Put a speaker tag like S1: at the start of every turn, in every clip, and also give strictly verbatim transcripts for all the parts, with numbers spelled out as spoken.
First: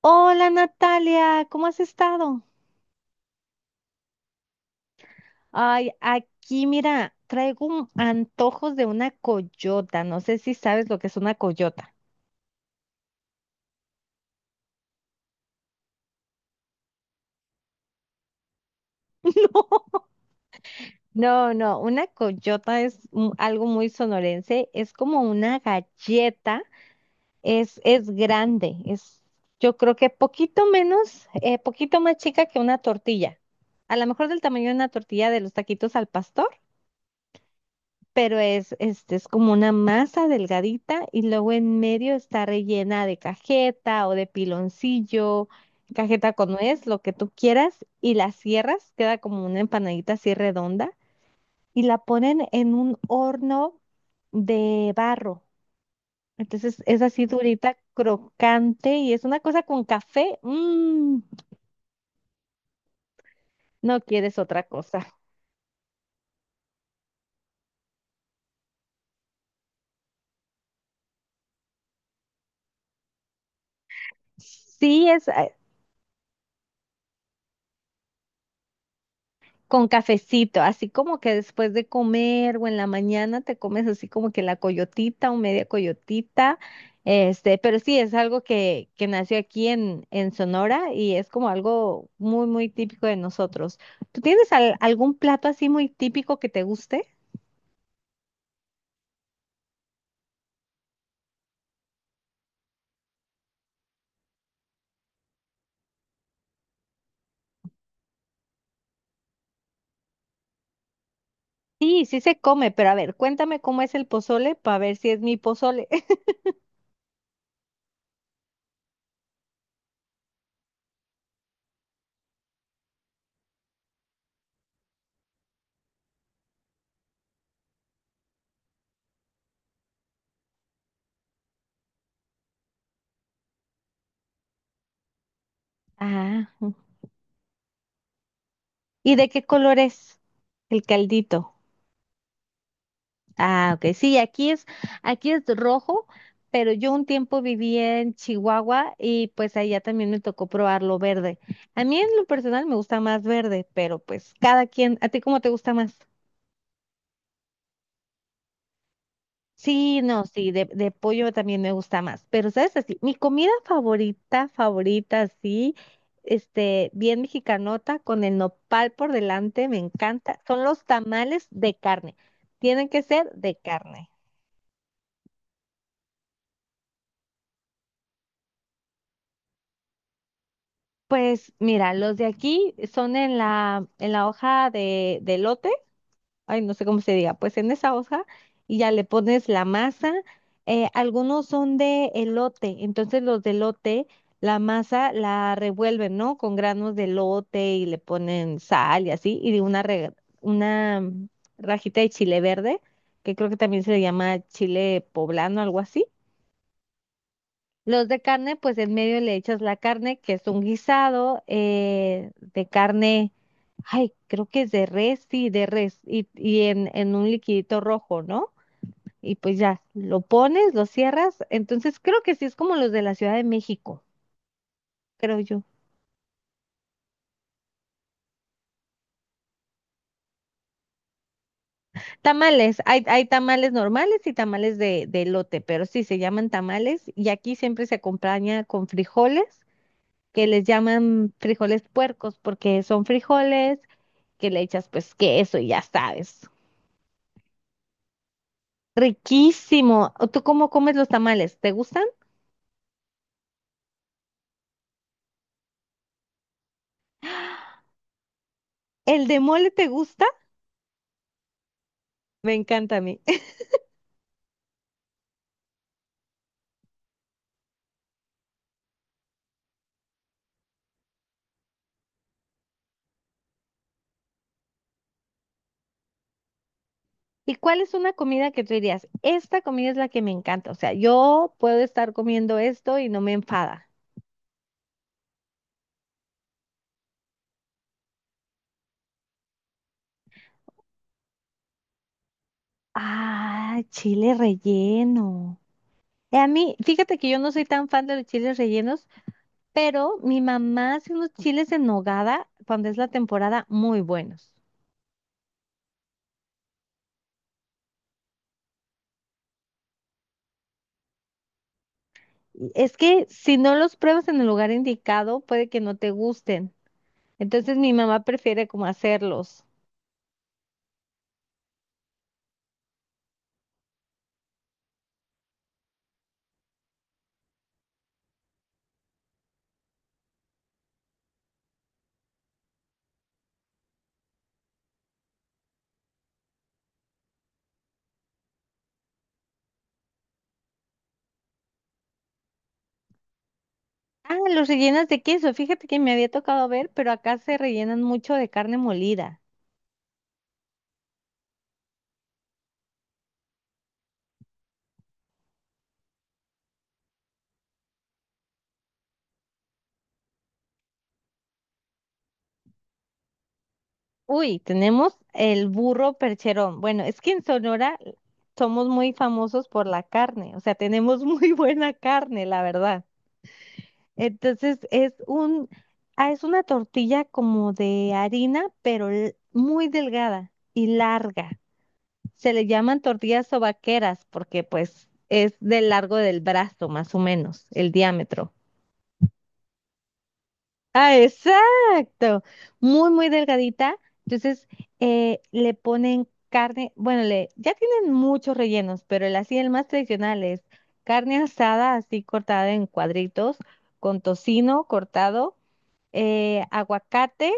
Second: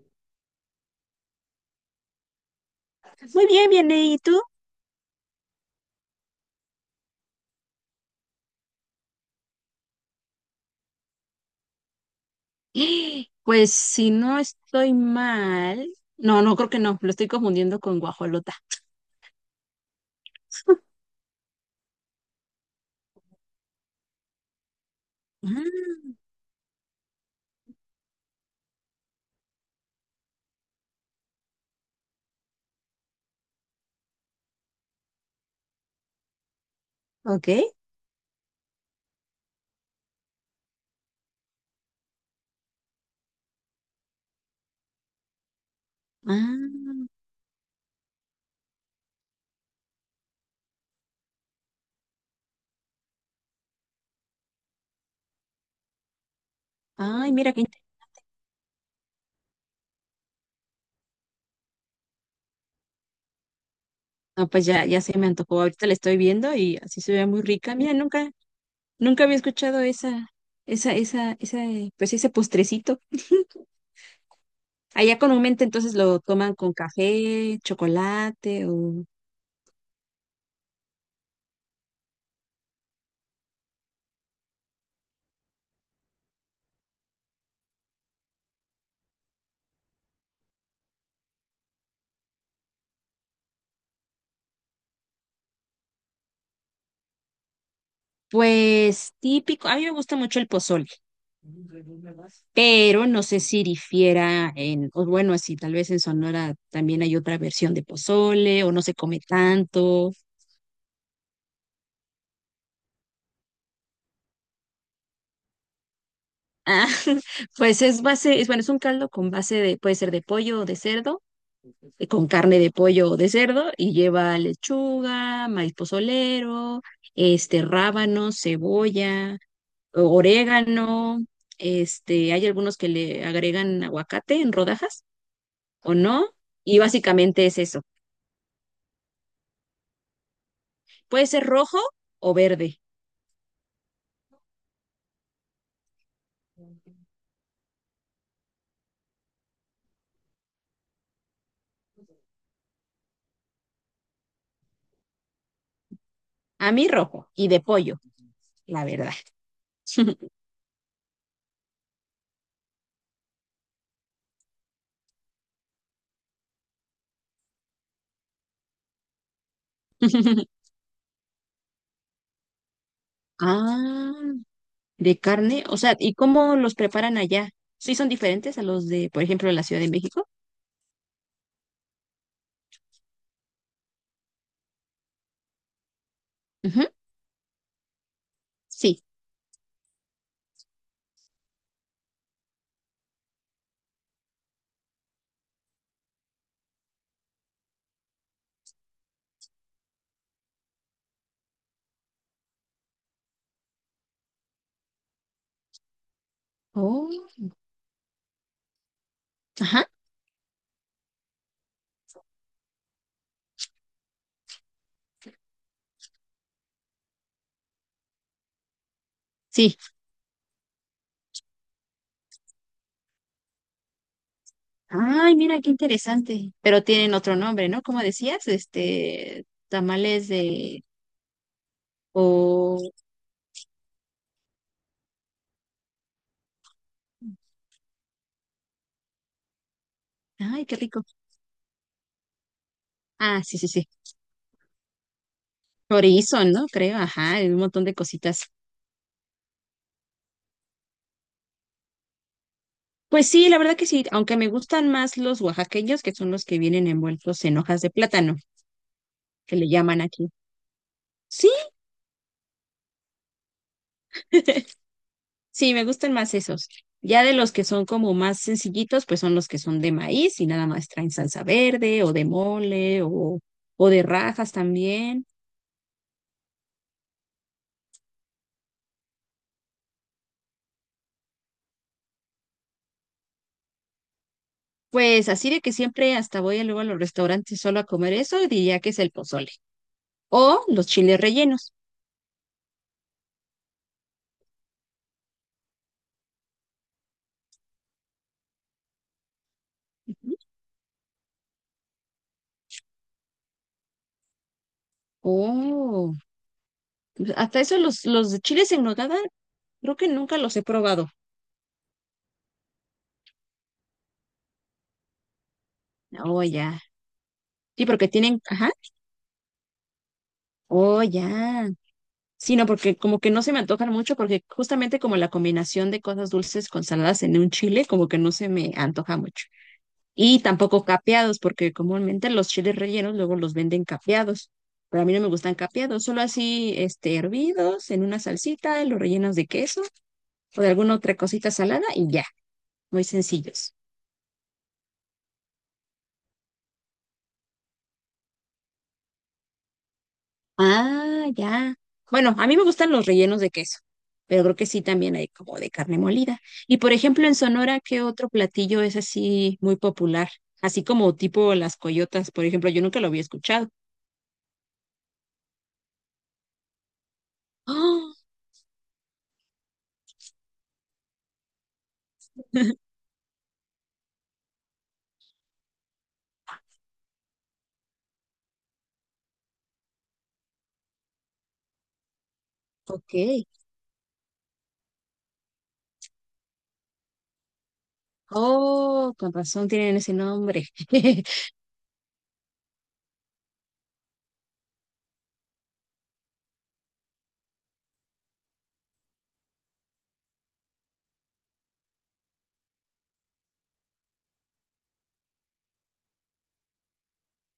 S1: Hola Natalia, ¿cómo has estado?
S2: Muy bien, bien, ¿y tú?
S1: Ay, aquí mira, traigo un- antojos de una coyota. No sé si sabes lo que es una coyota.
S2: Pues si no estoy mal, no, no creo que no, lo estoy confundiendo con guajolota.
S1: No, no, no, una coyota es un- algo muy sonorense. Es como una
S2: Ah,
S1: galleta, es, es grande, es yo creo que poquito menos, eh, poquito más chica que una tortilla. A lo mejor del tamaño de una tortilla de los taquitos al pastor.
S2: ok.
S1: Pero es, este, es como una masa delgadita y luego en medio está rellena de cajeta o de piloncillo, cajeta con nuez, lo
S2: Ah,
S1: que tú quieras, y la cierras, queda como una empanadita así redonda y la ponen en un horno de barro. Entonces es así
S2: ay, mira qué
S1: durita,
S2: inte-
S1: crocante y es una cosa con café. mm, no quieres
S2: no,
S1: otra
S2: pues ya, ya
S1: cosa.
S2: se me antojó. Ahorita la estoy viendo y así se ve muy rica. Mira, nunca, nunca había escuchado esa, esa, esa, esa, eh, pues ese postrecito.
S1: Sí,
S2: Allá
S1: es,
S2: comúnmente entonces lo toman con café, chocolate o
S1: con cafecito, así como que después de comer o en la mañana te comes así como que la coyotita o media coyotita, este, pero sí, es algo que, que nació aquí en, en Sonora y es como algo muy, muy típico de nosotros. ¿Tú tienes al- algún plato así muy típico que te guste?
S2: pues típico. A mí me gusta mucho el pozole. Pero no sé si difiera en, o bueno, así tal vez en Sonora también hay otra versión de pozole o no se come tanto.
S1: Sí, sí se come, pero a ver, cuéntame cómo es el pozole para ver si es mi pozole.
S2: Ah, pues es base, es bueno, es un caldo con base de, puede ser de pollo o de cerdo, eh, con carne de pollo o de cerdo y lleva lechuga, maíz pozolero, este rábano, cebolla, o- orégano, este, hay algunos que le agregan aguacate en rodajas o no,
S1: Ah,
S2: y básicamente es eso.
S1: ¿y de qué color es el
S2: Puede ser
S1: caldito?
S2: rojo o verde.
S1: Ah, ok. Sí, aquí es, aquí es rojo, pero yo un tiempo viví en Chihuahua y pues allá también me tocó probarlo verde. A mí en lo personal me gusta más verde, pero pues cada quien, ¿a ti cómo te gusta más?
S2: A mí rojo y de pollo, la verdad.
S1: Sí, no, sí, de, de pollo también me gusta más, pero sabes así, mi comida favorita, favorita, sí, este, bien mexicanota, con el nopal por delante, me encanta, son los tamales de carne, tienen que ser de carne.
S2: Ah, de carne. O sea, ¿y cómo los preparan allá? ¿Sí son diferentes a los de, por ejemplo, la Ciudad de México?
S1: Pues mira, los de aquí son en la, en la hoja de, de lote, ay, no
S2: Ujú.
S1: sé cómo se diga, pues en esa hoja y ya le
S2: Sí.
S1: pones la masa. Eh, algunos son de elote, entonces los de elote, la masa la revuelven, ¿no? Con granos de elote y le ponen sal y así, y de una, re- una mm, rajita de chile verde, que creo que también se le llama chile poblano, algo así.
S2: Oh,
S1: Los de carne, pues en medio le echas la
S2: ajá.
S1: carne, que es un guisado eh, de carne, ay, creo que es de res, sí, de res, y, y en, en un liquidito rojo, ¿no? Y pues
S2: Sí.
S1: ya, lo pones, lo cierras, entonces creo que sí es como los de la Ciudad de México,
S2: Ay,
S1: creo
S2: mira
S1: yo.
S2: qué interesante. Pero tienen otro nombre, ¿no? Como decías, este, tamales de,
S1: Tamales,
S2: o,
S1: hay, hay tamales normales y tamales de, de elote, pero sí, se llaman tamales y aquí siempre se acompaña con frijoles, que les
S2: ay, qué rico.
S1: llaman frijoles puercos, porque son
S2: Ah, sí, sí,
S1: frijoles
S2: sí.
S1: que le echas pues queso y ya
S2: Chorizo,
S1: sabes.
S2: ¿no? Creo, ajá, y un montón de cositas.
S1: Riquísimo. ¿O ¿tú cómo comes los tamales? ¿Te gustan?
S2: Pues sí, la verdad que sí, aunque me gustan más los oaxaqueños, que son los que vienen envueltos en hojas de plátano,
S1: ¿El de
S2: que le
S1: mole te
S2: llaman
S1: gusta?
S2: aquí. Sí,
S1: Me encanta a mí.
S2: sí, me gustan más esos. Ya de los que son como más sencillitos, pues son los que son de maíz y nada más traen salsa verde o de mole o, o de rajas también.
S1: ¿Y cuál es una comida que tú dirías? Esta comida es la que me encanta. O sea, yo puedo estar comiendo esto y no me enfada.
S2: Pues así de que siempre hasta voy luego a los restaurantes solo a comer eso, diría que es el pozole o los chiles rellenos.
S1: Ah, chile relleno. Eh, A mí, fíjate que yo no soy tan fan de los chiles rellenos, pero
S2: Ujú.
S1: mi mamá hace unos chiles en nogada cuando es la temporada muy buenos.
S2: Oh, pues hasta eso los, los de chiles en nogada, creo que nunca los he probado.
S1: Es que si no los pruebas en el lugar indicado, puede que no te
S2: Oh,
S1: gusten.
S2: ya.
S1: Entonces
S2: Sí,
S1: mi
S2: porque
S1: mamá
S2: tienen,
S1: prefiere
S2: ajá,
S1: como hacerlos.
S2: oh, ya. Sí, no, porque como que no se me antojan mucho, porque justamente como la combinación de cosas dulces con saladas en un chile, como que no se me antoja mucho. Y tampoco capeados, porque comúnmente los chiles rellenos luego los venden capeados. Pero a mí no me gustan capeados, solo así, este, hervidos en una salsita, los rellenos de queso o de alguna otra cosita salada y ya, muy sencillos.
S1: Ah, los rellenas de queso. Fíjate que me había tocado ver, pero acá se rellenan mucho de carne molida.
S2: Ah, ya. Bueno, a mí me gustan los rellenos de queso, pero creo que sí también hay como de carne molida. Y por ejemplo, en Sonora, ¿qué otro platillo es así muy popular? Así como tipo las coyotas, por ejemplo, yo nunca lo había escuchado.
S1: Uy, tenemos el burro percherón. Bueno, es que en Sonora
S2: Oh,
S1: somos muy famosos por la carne. O sea, tenemos muy buena carne, la verdad. Entonces es un, ah, es una tortilla como de harina, pero l- muy delgada y larga. Se le llaman
S2: ok.
S1: tortillas o porque pues es del largo del brazo, más o menos, el diámetro.
S2: Oh, con razón tienen ese nombre.
S1: Ah, exacto. Muy, muy delgadita. Entonces, eh, le ponen carne, bueno, le, ya tienen muchos rellenos, pero el así, el más tradicional es carne asada, así cortada en cuadritos, con tocino cortado, eh, aguacate,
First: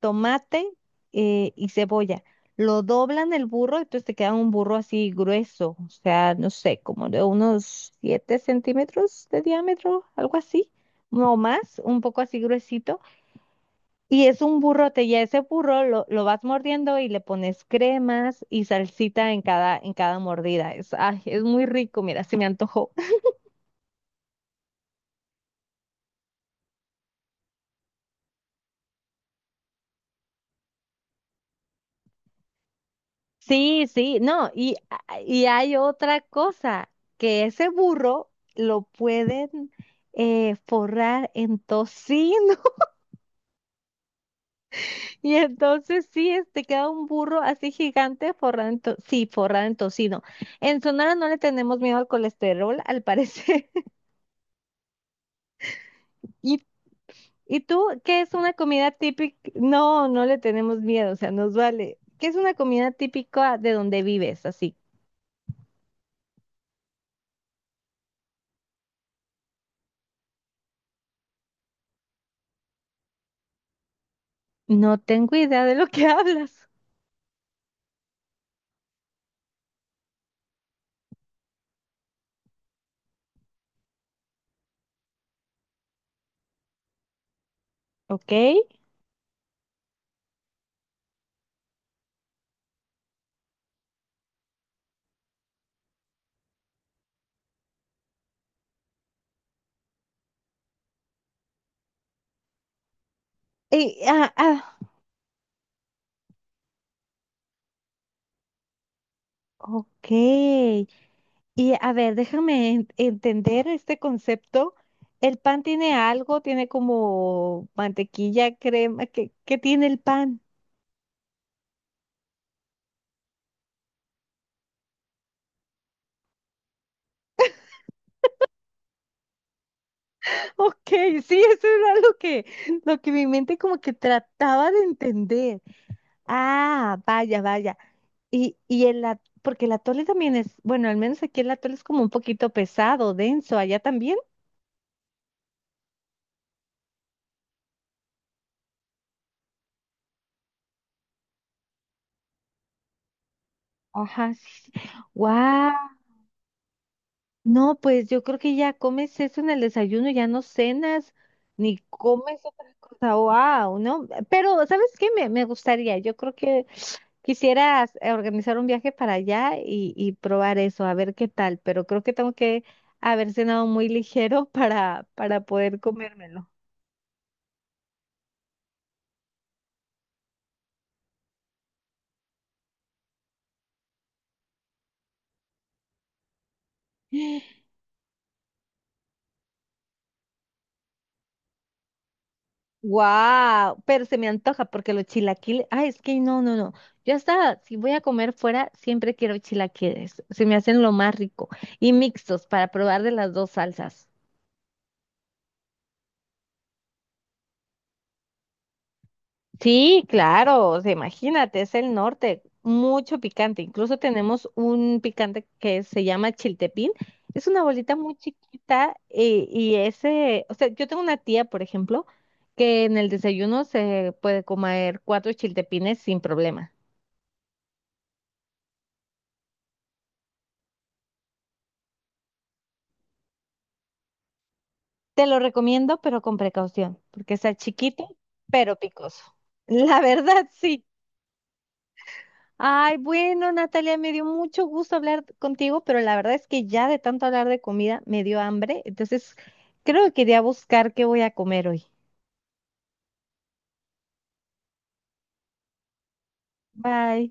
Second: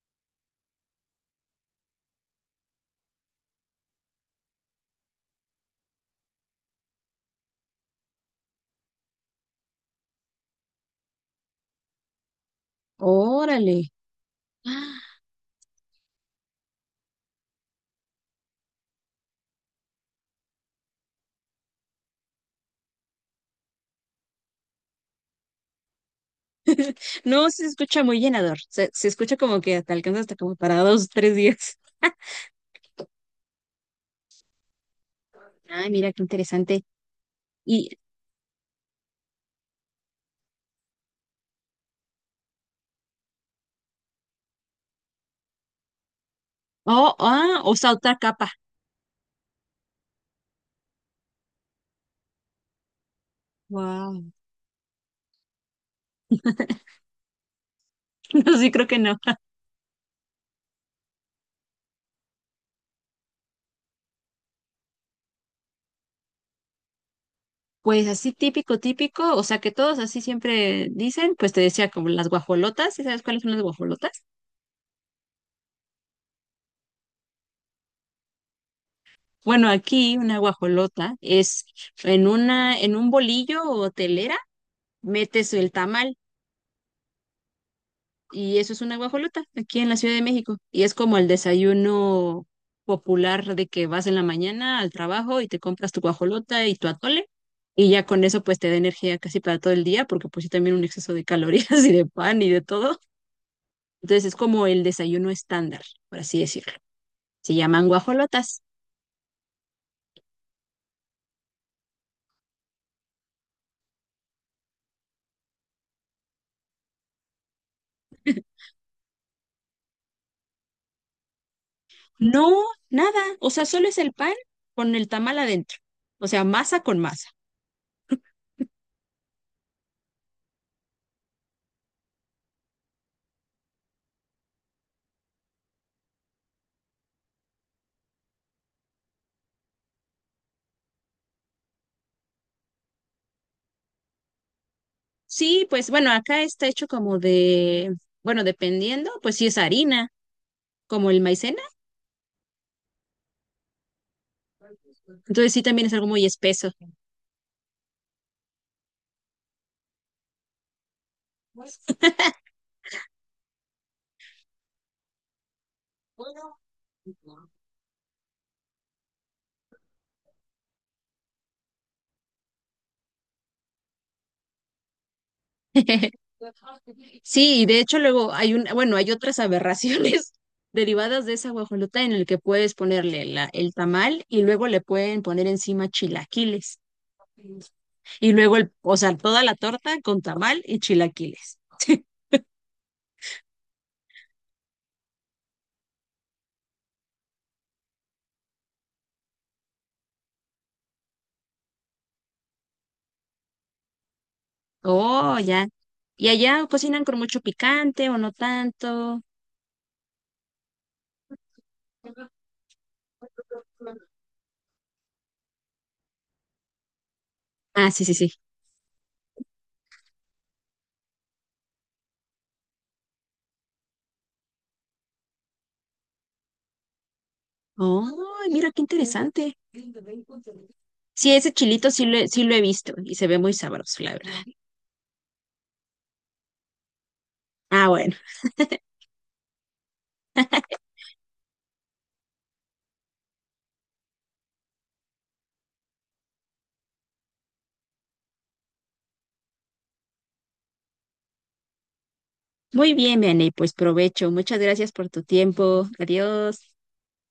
S1: tomate eh, y cebolla. Lo doblan el burro, entonces te queda un burro así grueso, o sea, no sé, como de unos siete centímetros de diámetro, algo así, no más, un poco así gruesito.
S2: Órale.
S1: Y es un
S2: Ah,
S1: burrote, y a ese burro lo, lo vas mordiendo y le pones cremas y salsita en cada, en cada mordida. Es, ay, es muy rico, mira, se me antojó.
S2: no, se escucha muy llenador. Se, se escucha como que te alcanza hasta como para dos, tres días.
S1: Sí, sí, no, y, y hay
S2: Ay, mira
S1: otra
S2: qué interesante.
S1: cosa, que ese
S2: Y,
S1: burro lo pueden eh, forrar en tocino. Y entonces sí, este queda un
S2: oh,
S1: burro
S2: ah,
S1: así
S2: o saltar
S1: gigante
S2: capa.
S1: forrado en to- sí, forrado en tocino. En Sonora no le tenemos miedo al colesterol, al parecer.
S2: Wow.
S1: ¿Y, y tú qué es una
S2: No, sí, creo
S1: comida
S2: que no.
S1: típica? No, no le tenemos miedo, o sea, nos vale. ¿Qué es una comida típica de donde vives? Así.
S2: Pues así típico, típico, o sea que todos así siempre dicen, pues te decía como las guajolotas, ¿sí sabes cuáles son las guajolotas?
S1: No tengo idea de lo que hablas.
S2: Bueno, aquí una guajolota es en una, en un bolillo o telera, metes el tamal
S1: ¿Ok?
S2: y eso es una guajolota aquí en la Ciudad de México. Y es como el desayuno popular de que vas en la mañana al trabajo y te compras tu guajolota y tu atole. Y ya con eso pues te da energía casi para todo el día, porque pues sí también un exceso de calorías y de pan y de todo.
S1: Y,
S2: Entonces
S1: ah,
S2: es como
S1: ah,
S2: el desayuno estándar, por así decirlo. Se llaman guajolotas.
S1: ok. Y a ver, déjame en- entender este concepto. ¿El pan tiene algo? ¿Tiene como mantequilla, crema? ¿Qué, qué tiene el pan?
S2: No, nada. O sea, solo es el pan con el tamal adentro. O sea, masa con masa.
S1: Ok, sí, eso era lo que, lo que mi mente como que trataba de entender. Ah, vaya, vaya. Y, y el, at- porque el atole también es, bueno, al menos aquí el atole es como un poquito pesado, denso, allá también.
S2: Sí, pues bueno, acá está hecho como de, bueno, dependiendo, pues sí es harina, como el maicena.
S1: Ajá, sí, sí.
S2: Entonces sí también es algo muy espeso.
S1: No, pues yo creo que ya comes eso en el desayuno, ya no cenas, ni comes otra cosa. Wow, ¿no? Pero, ¿sabes qué? Me, me gustaría, yo creo que quisieras eh, organizar un viaje para allá y, y probar eso, a ver qué tal, pero creo que tengo que haber cenado muy ligero para, para poder comérmelo.
S2: Sí, y de hecho luego hay un, bueno, hay otras aberraciones derivadas de esa guajolota en el que puedes ponerle la, el tamal y luego le pueden poner encima chilaquiles. Y luego, el, o sea, toda la torta con tamal y chilaquiles.
S1: Wow, pero se me antoja porque los chilaquiles, ay, es que no, no, no. Yo hasta si voy a comer fuera, siempre quiero chilaquiles. Se me hacen lo más rico y mixtos para probar de las dos salsas.
S2: Oh, ya. ¿Y allá cocinan con mucho picante o no tanto?
S1: Sí, claro, o sea, imagínate, es el norte, mucho picante. Incluso tenemos un picante que se llama chiltepín. Es una
S2: Ah,
S1: bolita
S2: sí, sí,
S1: muy
S2: sí.
S1: chiquita y, y ese, o sea, yo tengo una tía, por ejemplo, que en el desayuno se puede comer cuatro chiltepines sin problema.
S2: Oh, mira qué interesante. Sí, ese chilito sí lo, he- sí lo he visto y se ve muy sabroso, la verdad.
S1: Te lo recomiendo, pero con precaución, porque está
S2: Ah,
S1: chiquito,
S2: bueno.
S1: pero picoso. La verdad, sí. Ay, bueno, Natalia, me dio mucho gusto hablar contigo, pero la verdad es que ya de tanto hablar de comida me dio hambre, entonces creo que iré a buscar qué voy a comer hoy.
S2: Muy bien, Vianney, pues provecho. Muchas gracias por tu tiempo. Adiós.
S1: Bye.